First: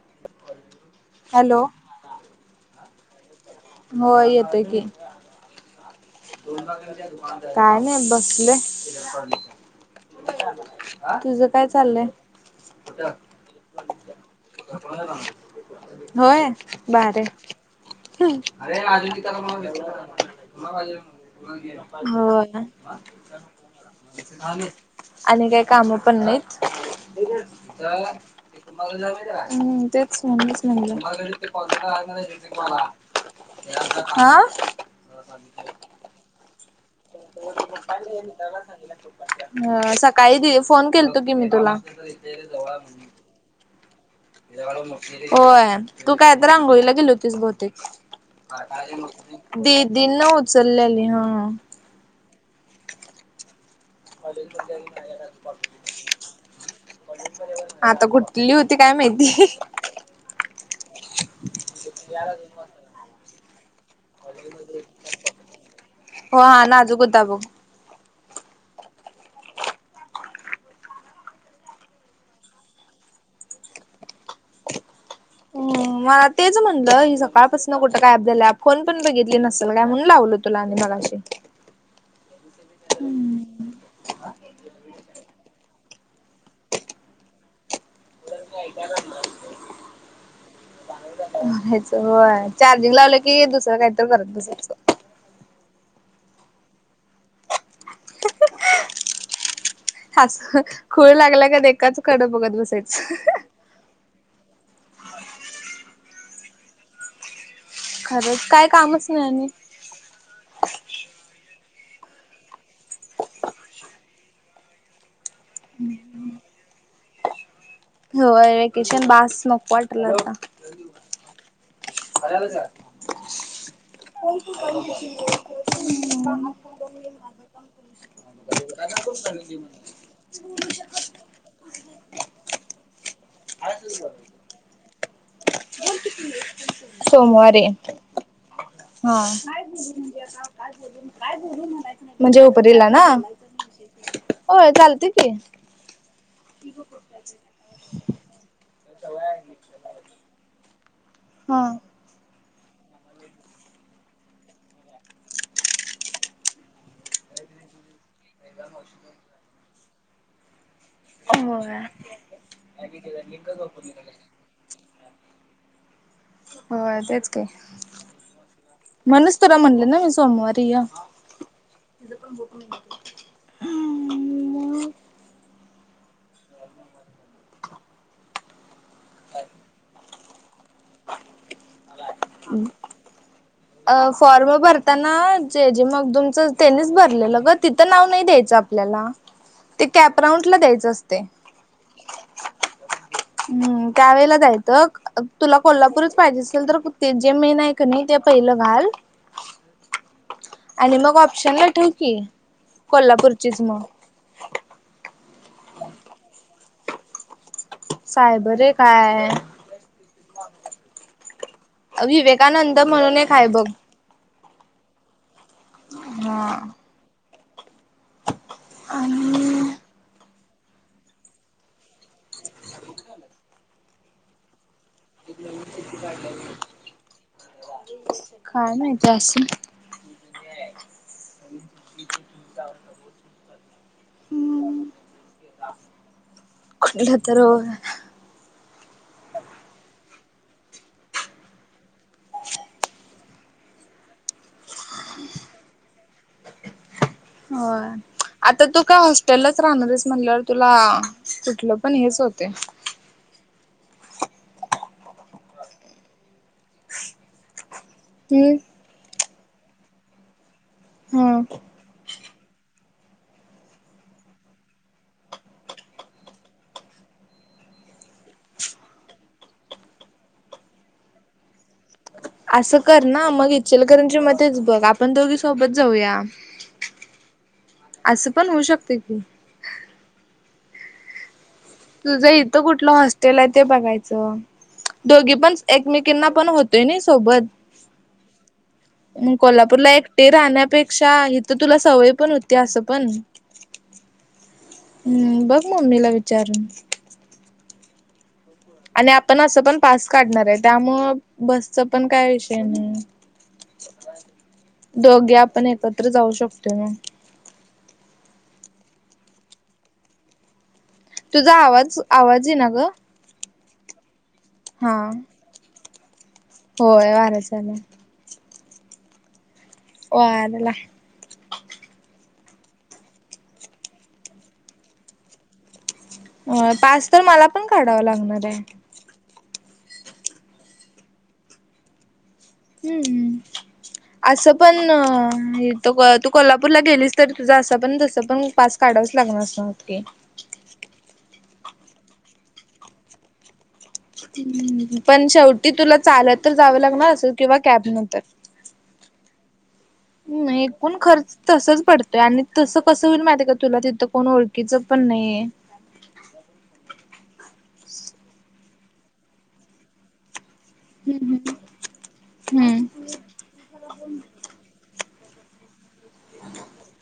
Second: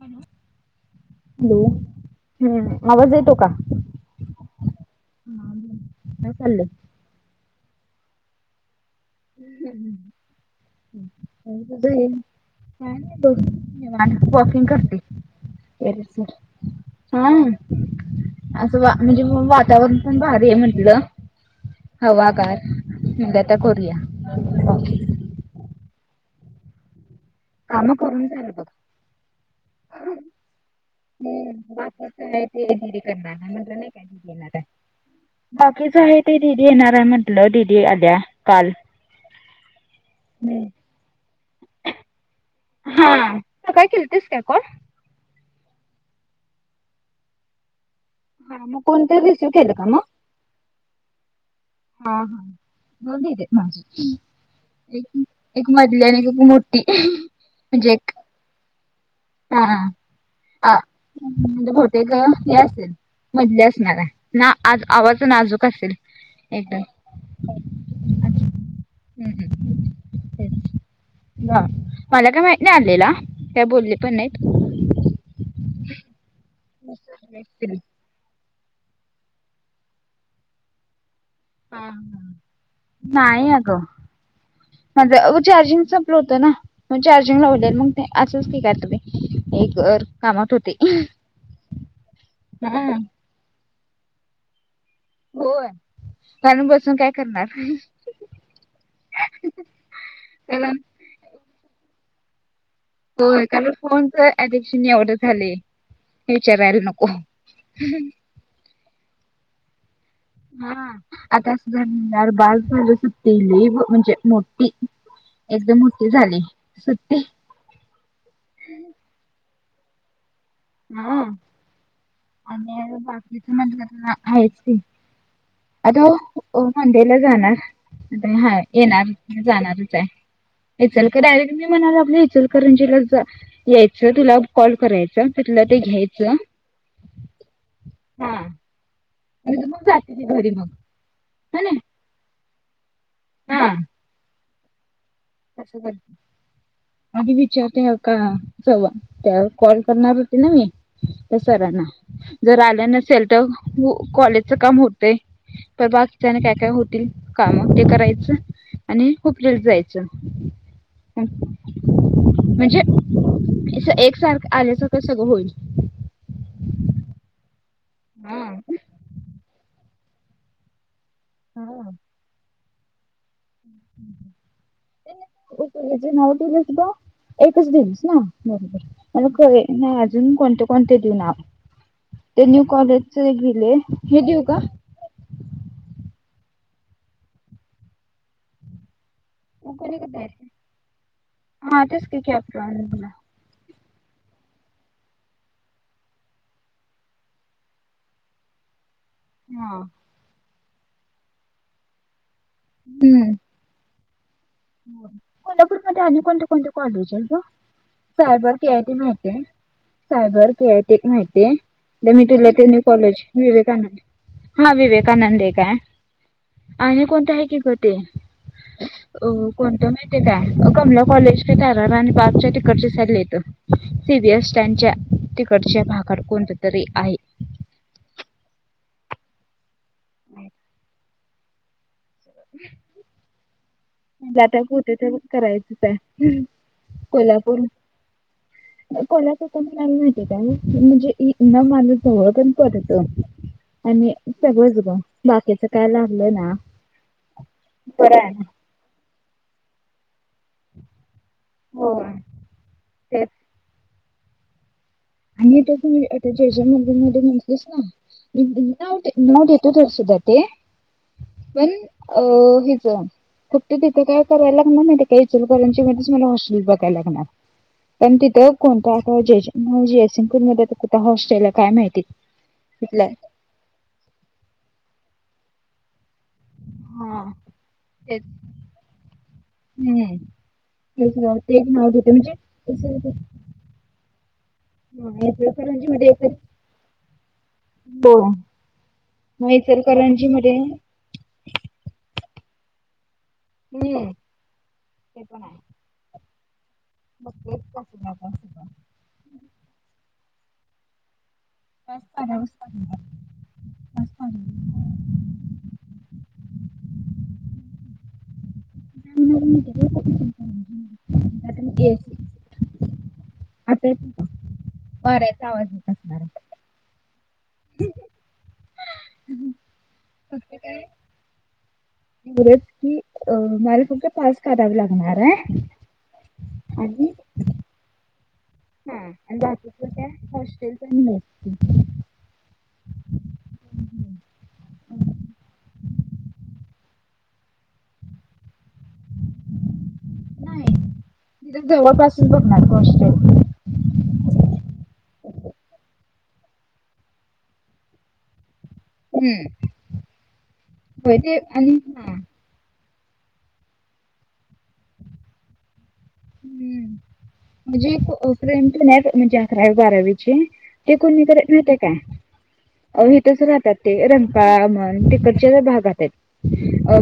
Hello hello हम्म आवाज येतो का? हो येतोय की हा बोल. काय चाललंय? काय नाही बसले. हम्म हम्म काय तुझं चाललंय हे काय नाही बघ निवांत वॉकिंग करते. टेरेसवर होय बारे हा असं म्हणजे वातावरण पण भारी हे म्हटलं हवा हो गार [unintelligible] करूया. वॉकिंग. आणि काय काम पण नाहीत. काम करून झालं बघ. हम्म तेच म्हणुनच म्हणलं. त्यांना हा काय [unintelligible] बाकीच आहे ते दीदी येणार. आहे म्हटलं दिदी आल्या काल. [unintelligible] हा सकाळी हम्म. फोन केलंतो की मी तुला. तर इथल्या इथं जवळाय म्हणू हां सकाळी केलतीस काय कॉल? होय तू काय तर आंघोळीला गेली होतीस बहुतेक हा मग कोणतरी रिसिव्ह केलं का मग? दीदीन उचललेली हा हा हा दोन दीदीत माझा एक एक मधली आणि एक मो म्हणजे एक कुटली हुती काय माहिती हा म्हणजे बहुतेक हि असेल मधली असणाराय ना आज आवाज नाजूक असेल हो हा एकदम नाजूक होता बघ आणि हम्म हम्म तेच ह मला काय माहित नाही आणलेला काय बोलले पण नाहीत. हम्म म तेच म्हणलं ही सकाळपासून कुट कुठं गायब झाल्या फोन पण बघितली नसल काय म्हणून लावलो तुला आणि मगाशी हा हा नाही अग माझं चार्जिंग संपल होतं ना मग चार्जिंग लावलेल मग ते असंच कि कायतरी हे कर कामात होते. करायचं होय हा चार्जिंग लावलं कि दुसरं कायतर करत बसायचं. होय कारण बसून काय करणार हसू कारण खूळ लागल्यागत एकाच कड बघत बसायचं. हो कारण फोनचा एडिक्शन एवढं झालंय काय विचारायला नको. काय कामच नाही आणि हा आता असं झालं यार बास झाली सुट्टी लय म्हणजे मोठी एकदम मोठी झाली सुट्टी होय व्हेकेशन बास नको वाटायलाय आता. हम्म आणि बाकिच म्हटल तर हायच कि आता ओ मंडेला जाणार आता हाय येणार जाणारचय. [inaudible] इचलकर- डयरेक्ट मी म्हणाय लागलोय इचलकरंजीलाच जा. यायचं तुला कॉल करायचं, तिथलं ते घ्यायचं. सोमवारी. हा. हा, काय आणि मग बोलू जाते म्हणजे ती आता घरी मग काय बोलू काय ह बोलू ना [unintelligible] म्हणजे हुपरीला ना? हा. हो चालतय की. करत [unintelligible] आधी विचारते का, सवा- त्यावर कॉल करणार होती ना मी त्या हा सरांना. जर आलं नसेल तर हू-कॉलेजचं काम होतंय. प बाकीच्याने काय -काय होतील काम ते करायचं. च आणि हुपरीला जायचं. हं, होय म्हणजे अस एकसारखं आल्यासारखं सगळं होईल. होय तेच की, हा म्हणूनच तुरा म्हटलं ना सोमवारी य. हा. बक [inaudible] हेज नऊ केलीस ब, एकच दिवस ना बरोबर मला कवे [unintelligible] म अजून काॅन्टॅक कोणटेड्यू [unintelligible] नाव ते न्यू कॉलेजच एक दिलय, हे देऊ का? त्यांना जे जे मगदुमचं, तेनीच भरलेलं ग तिथं नाव नाही द्यायचं आपल्याला. मग ते कुणीकड कॅप द्यायचं, राऊंड ला असते [inaudible] हा तेच की, केफराॅनला. हम्म कावेेळेला द्यायतक [unintelligible] तुला कोल्हापूरच पाहिजे असेल तर, कु ते जे मेन हाय कने ते पहिलं घाल. हा. आणि मग ऑप्शनला ठीव की हम्म. कोल्हापूरचीच मग. कोल्हापूरमध्ये आणि कोणते -कोणते कॉलेज आहेत ग? सायबर के आय एक टी हाय माहितीये. सायबर के आय टी एक माहितीये, नी मी तुला ते विवेकानंद न्यू म्हणून कॉलेज, एक हाय बघ विवेकानंद. हा विवेकानंद एक हाय. हा. [inaudible] आणि कोणते आहे की ग ते? आ [inaudible] अ कोणतं माहित आहे काय? कमला कॉलेज काय ताराराणी पार्कच्या तिकडची साइडला येत. सी बी एस स्टॅंडच्या तिकडच्या भागात कोणत्या तरी आहे. काय माहित असल. [inaudible] आणिची चिता [unintelligible] ज्यात्याप [unintelligible] होतय ते करायचच हाय कुठलं तर कोल्हापूर. होय कोल्हापूरचा [unintelligible] माहिती काय? म्हणजे न माझ जवळ पण पडत. आणि सगळच ग बाकीच काय लागलं ना. होय, बरं आहे ना आता तू काय हॉस्टेलाच राहणारायस म्हणल्यावर तुला कुटलं हो पण हेच होतय. तेच. आणि तर तुम्ही [unintelligible] आता जयजय मंदिरमध्ये म्हटलीस ना हम्म नाव दे, नाव देेतू तुझसुद्धा ते हा पण अ हेज फक्त तिथं काय कराय लागणार माहितीये काय, इचलकंरमध्येच मला हॉस्टेल बघायला लागणार. पण तिथं कोणता आता जय- जयसिंगपूर मध्ये कुठ हॉस्टेल हाय काय माहिती. असं कर तिथलं ना मग, इचलकरंची मध्येच बघ आपण दोघी सोबत जाऊया. हा [inaudible] तेच अस पण होऊ शकतय की. हम्म. तेच ग ते तुझ इथ कुठल हॉस्टेल आहे ते बघायच. ह दोघी पण इचलकरंजी एकमेकीना पण होतोय नि सोबत. हो. मग कोल्हापूरला एकटे राहण्यापेक्षा पेक्षा ईथ तुला सवय पण होती अस पण, हम्म ते पण आहे बघ मग सुनेला विचार. मग कस आपणध आणि आपण असं पण पास काढणार आहे त्यामुळ बसच त्याच पण काय पाण्यावरच विषय पाठवलं नाही. त्याच पाण्यावर दोघे आपण एकत्र जाऊ शकतो. म मि तुझा आवाज आवाज ऐयनाग आता येतो का बरच आवाज येत असणार आहे. होय वारचा चालय. हम्. वारला. फुलेच की अ माला फकत पास काढावे लागणार आहे. अं पास आणि तर मला पण काढावा लागणार आहे. हा का हॉस्टेल पण न. हम्म. असं पण तू कोल्हापूरला गेलीस तरी तुझं असं पण तसं पण पास काढावंच लागणारस नातके नाही तिथ जवळपासून बघणार होस्टेल पण शेवटी तुला चालत तर जावं लागणार असेल किंवा कॅब नंतर. हम्म. ह एकूण होय खर्च ते आणि तसच हा पडतोय आणि तसं कसं होईल माहिती का तुला तिथं कोण ओळखीचं पण नाही हे. हम्म म्हणजे प्रेम तर नाही म्हणजे अकरावी, बारावी. चे कोणी हम्म करत माहित ते का. हम्म आ हो ईथच राहातात ते रंपामन तिकडच्या भागाता् हेत. अ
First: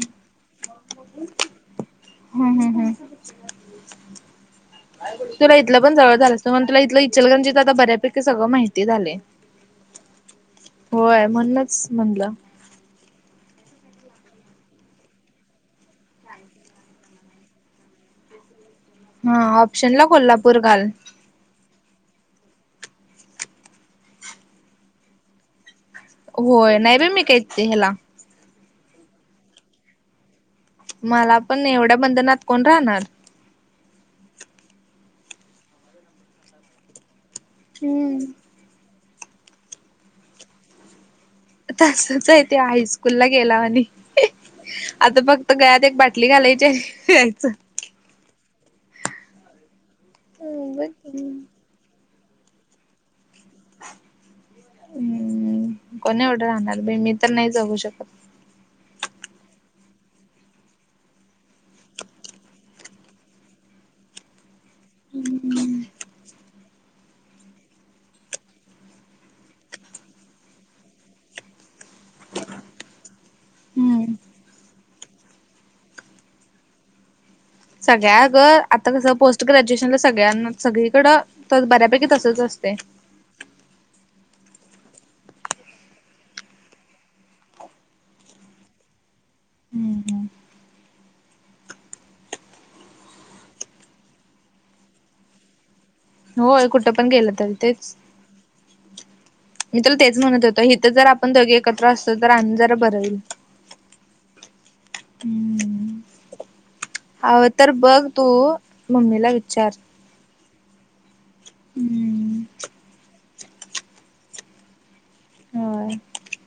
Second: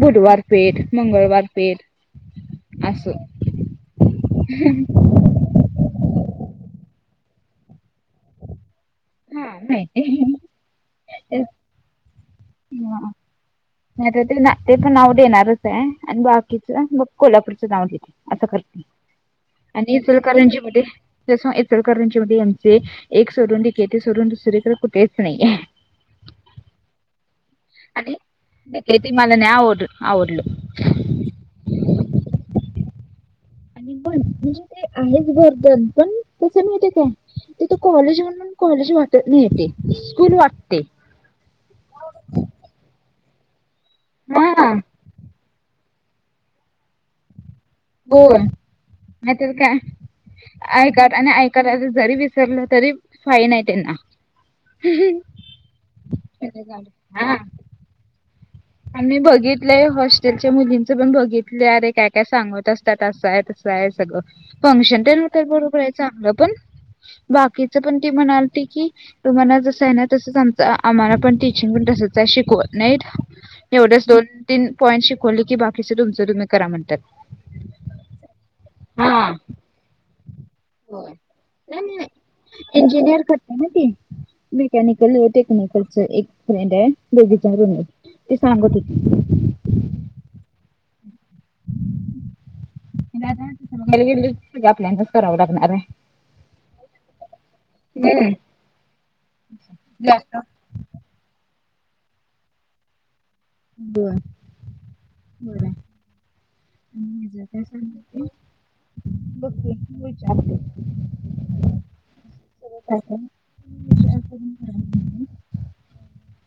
बुधवार पेठ, मंगळवार पेठ हम्म हम्म असं. [inaudible] हम्म. तुला इथलं पण जवळ झालं त मग तुला इथलं इचलकरणजीच आता बऱ्यापैकी सगळ माहिती झालेय. हा नाही हे.. होय म्हणणच म्हणलं. ह नाही तर ते ना ते पण नाव देणारच आहे आणि बाकीचं मग कोल्हापूरचं नाव घेते. असं करत हा आणि ऑप्शनला कोल्हापूर ईचकरंजीमध्ये. घाल. जस ईचलकरंजी मध्ये आमचे एक सोडुन डीकेटी सोडुन दुसरेकडे कुठेच नाहीये. होय नाही बाई मी काही. आणि खेतीमालाने आवडल आवडल. मला पण एवढ्या बंधनात कोण राहणार. पण म्हणजे ते आहेच बर्दपन पण कस माहितेका तेथ कॉलेज हम्म. म्हणून कॉलेज वाटत नही हे ते स्कूल वाटते. तसच आहे ते हायस्कूल ला गेला म्हणि हा आता बघ. गळ्यात एक बाटली घालायची आहे यायच. बोल म काय हम्म बघ ऐकात आणि की. ऐक कराय जरी विसरलं तरी फाईन. त्यांना हम्म हा. होवू शकत. आम्ही बघितले. हॉस्टेलच्या मुलींच पण बघितले. अरे काय काय सांगत असतात, असं हाय तस हाय. जायच ग. फंक्शन तेन होतय बरोबर आहे. चांगलं पण बाकीच पण ती म्हणालती की, तुम्हाला जस आहे ना. तसच आमच आम्हाला पण टीचिंग पण तसच आहे शिकवत नाहीत. एवढंच हम्म दोन, तीन पॉईंट शिकवले की, बाकीच तुमचं तुम्ही करा म्हणतात. सगळ्या ग. आता कसं पोस्ट ग्रॅज्युएशनला सगळ्यां सगळीकडं तर बऱ्यापैकी तसच असते. इंजिनिअर कर. झालं की, मेकॅनिकल टेकनिकलच एक फ्रेंड आहे दीदींच्या रूम वर. ते सांगत होती. हम् हम् सगळ आपल्यालाच करावं लागणार आहे. होय. कुठं पण गेलं तरी तेच. हम् [unintelligible] मी तर तेच म्हणत होत. इथं जर आपण दोघे एकत्र असतो तर, आणि जरा बर झाल असत. बर बरं. हम्म माझ हवं काय तर बघ सांग. तू मम्मीला बघ विचार की विचारतो. [inaudible] हम्म विचारतो म्हटलं मी होय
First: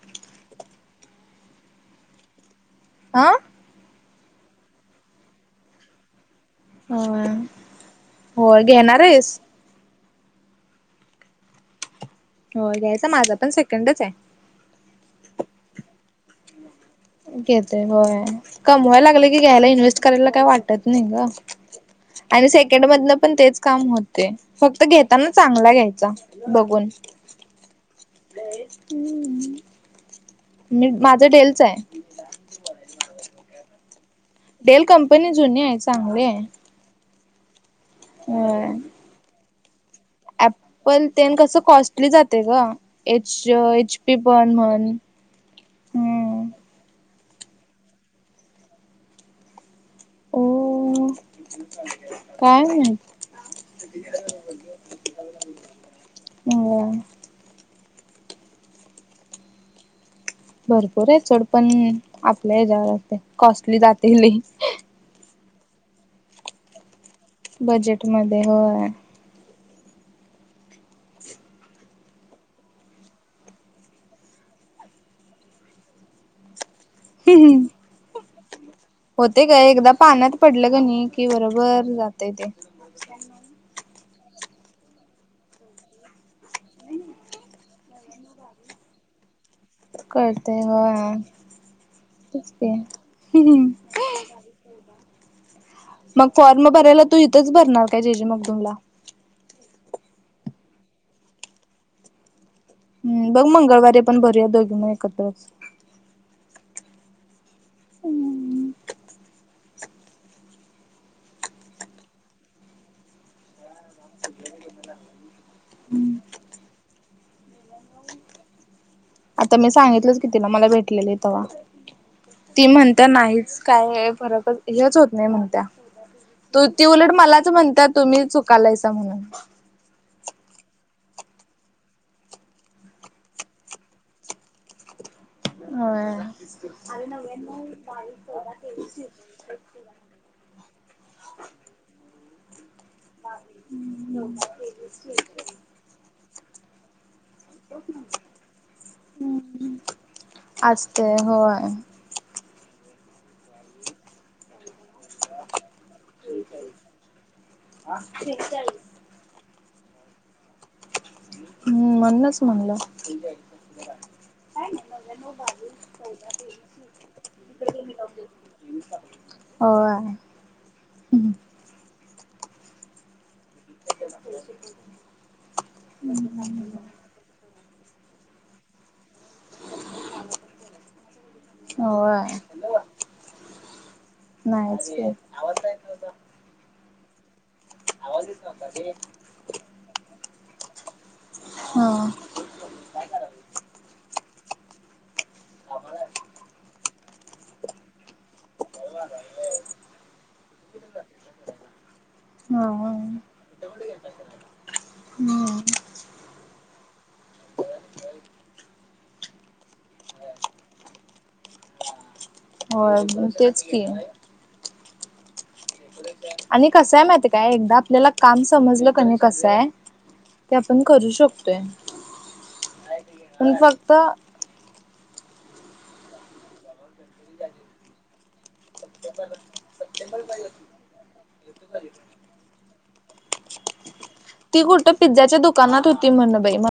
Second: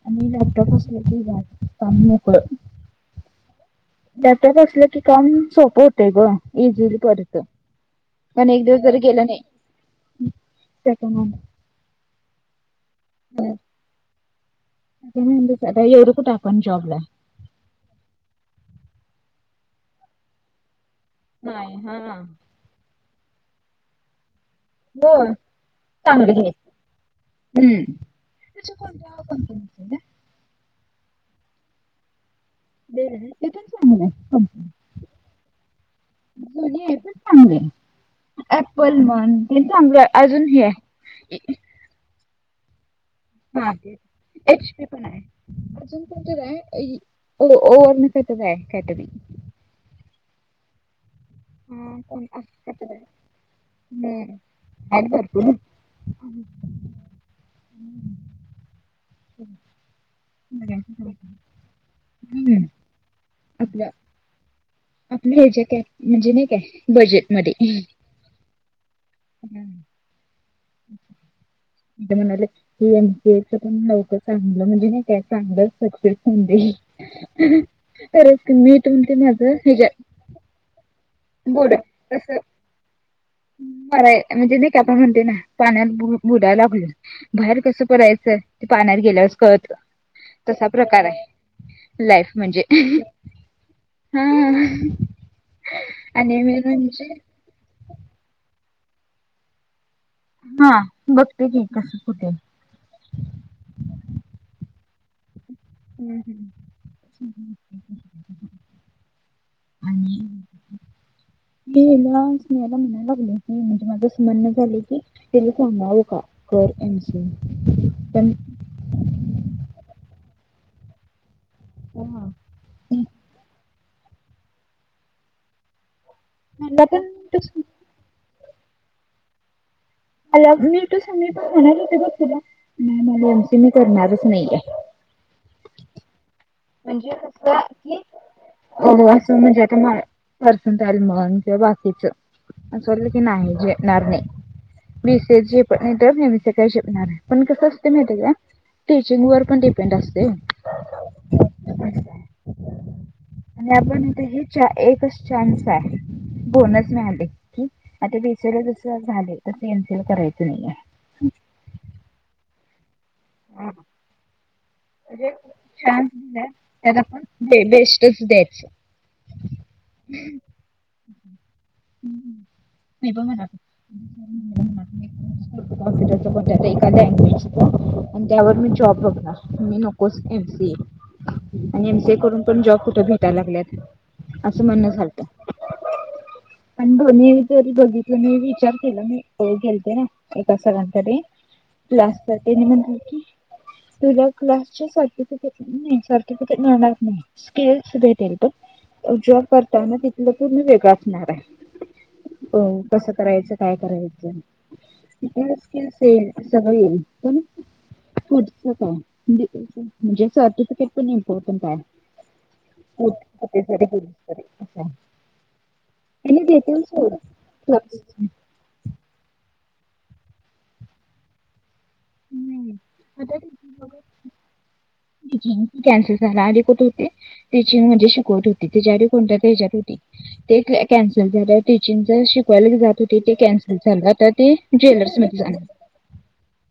आणि लॅपटॉप असं पानी उकळ [unintelligible] हा. लॅपटॉप असलं की काम सोप होत. होतय गं. इझी होय पडत. पण होय एक दिवस जरी घेणार गेलं नाही. आहेस तेच म्हणालोय. हो घ्यायचा. माझा पण सेकंडच आहे. एवढं कुठं आपण जॉब ला आहे. घेतेय होय. कमवायला लागले की, घ्यायला इन्व्हेस्ट करायला काही वाटत नाही ग. आणि सेकंड मधन पण तेच काम होत. ते फक्त घेताना चांगला घ्यायचा बघून. हम्म. अ हम्म, इ [unintelligible] मी माझं डेलच आहे. डेल त्याच चांगलं हाय. डेल कंपनी जुनी आहे चांगली आहे. पण घ्यायच चांगले अँप्पल म्हन हे चांगल. अँप्पल तेन कसं कॉस्टली जाते ग. एच एच पी पण एच पी म्हण. पण आहे अजून कायतर हम्म आहे. ओ इ वरण कायतर आहे. ओ अ हा तेन असच काय तर हाय. हम् बर. अ [inaudible] भरपूर आहे सोड. पण आपल्या हम्म. हेच्यावर कॉस्टली आपलं जाते लय. आपलं हे जे काय म्हणजे नाही काय बजेटमध्ये मध्ये बजेट न व. हम्म. [inaudible] इथ म्हणाल्या, की एम सी ए च पण लवकर चांगलं म्हणजे नाही काय चांगलं सक्सेस होऊ दे. तरच तुम्ही तुमची होते नजर च काय तेच्या एकदा पाण्यात पडलं का नाही कि बोड बरोबर तस. जातय ते बरय. म्हणजे ते काय आपण म्हणते ना पाण्यात बुड बुडाला- हम्म. बाहेर कसं पडायचं? ते पाण्यात गेल्यावरच कळत कळतय तसा प्रकार होय आहे. लाईफ तेच म्हणजे. की हा. मग आणि मेन फॉर्म भरायला म्हणजे तू इथंच भरणार काय? जे जे मगदुम ला? हा. बघते की कसं? कुठे? हम्. बघ मंगळवारी आपण भरूया दोघी म एकत्रच. हम् हम् हम. आणि- [unintelligible] म्हणायला लागलं की म्हणजे माझ असं म्हणणं झालंय की- तीले फोन लावू का? कर [unintelligible] आता मी सांगितलंच की तीला. मला भेटलेली तवा. ते म्हणता नाहीच. काय फरकच हेच होत नाही म्हणता. तू मला ते पण उलट मलाच म्हणत्या तुम्ही चुकालायसां म्हणून. आज मी ट्युशनमध्ये म्हणाली होते बघ तुला? म [unintelligible] करणारच नाहीेये. हां. म्हणजे कसं की? हो असं म्हणजे आता मला- पर्सनटाईल मुलांचं बाकीचं. अस वाटलं की नाही झेपणार नाही. बी सी ए च झेपत नाही तर एम सी ए काय झेपणार हाय? पण कसं असतयं माहित्याय का? टीचिंग वर पण डिपेंड असतय. असतय. होय. आणि आपण आता हे एकच चान्स आहे. बोनस मिळाले की आता बी सी ए ला जस झाले तस एम सी ए ला करायचं नाहीये. हम्म. म्हनूनच म्हणलं. म्हणजे चान्स दिलाय. त्यात आपण बेस्टच द्यायच. होय. हम्म. [unintelligible] [inaudible] आणि त्यावर मी जॉब बघणार. म्हणून नकोच एमसीए आणि एमसीए होय करून पण जॉब कुठे भेटायला लागल्यात? असं नाहीच म्हणणं की झालतं. पण [unintelligible] बघितलं नाही विचार केला नाही. हो गेलते ना एका सरांकडे. हा लास्टला तेनी म्हटलं की- तुला क्लासचे सर्टिफिकेट नाही. सर्टिफिकेट मिळणार नाही. स्किल्स भेटेल बघ. जॉब करताना तिथलं पुर्ण वेगळं असणार हाय. हो हा कसं करायचं? काय करायचं? हम्म स्किल्स येईल. सगळ येईल. [unintelligible] पुढचं काय? म्हणजे सर्टिफिकेट पण इम्पॉर्टंट आहे. होय तेच की [inaudible] त्याने आणि देतील कसंय सोड माहिती का? एकदा आपल्याला नाही, काम समजलं का नाही? कसए? ते आपण करू शकतो. [inaudible] आणि फक्त- कॅन्सल झाला. आधी कुठ होती? टिचिंग मधे शिकवत होती. त्याच्या आधी कोणत्या [unintelligible] होती? ते कॅन्सल झालं. टीचिंग च शिकवायला बी जात होती. ते कॅन्सल झालं. तर ते ज्वेलर्स मध्ये जात - ते म्हण बाई म -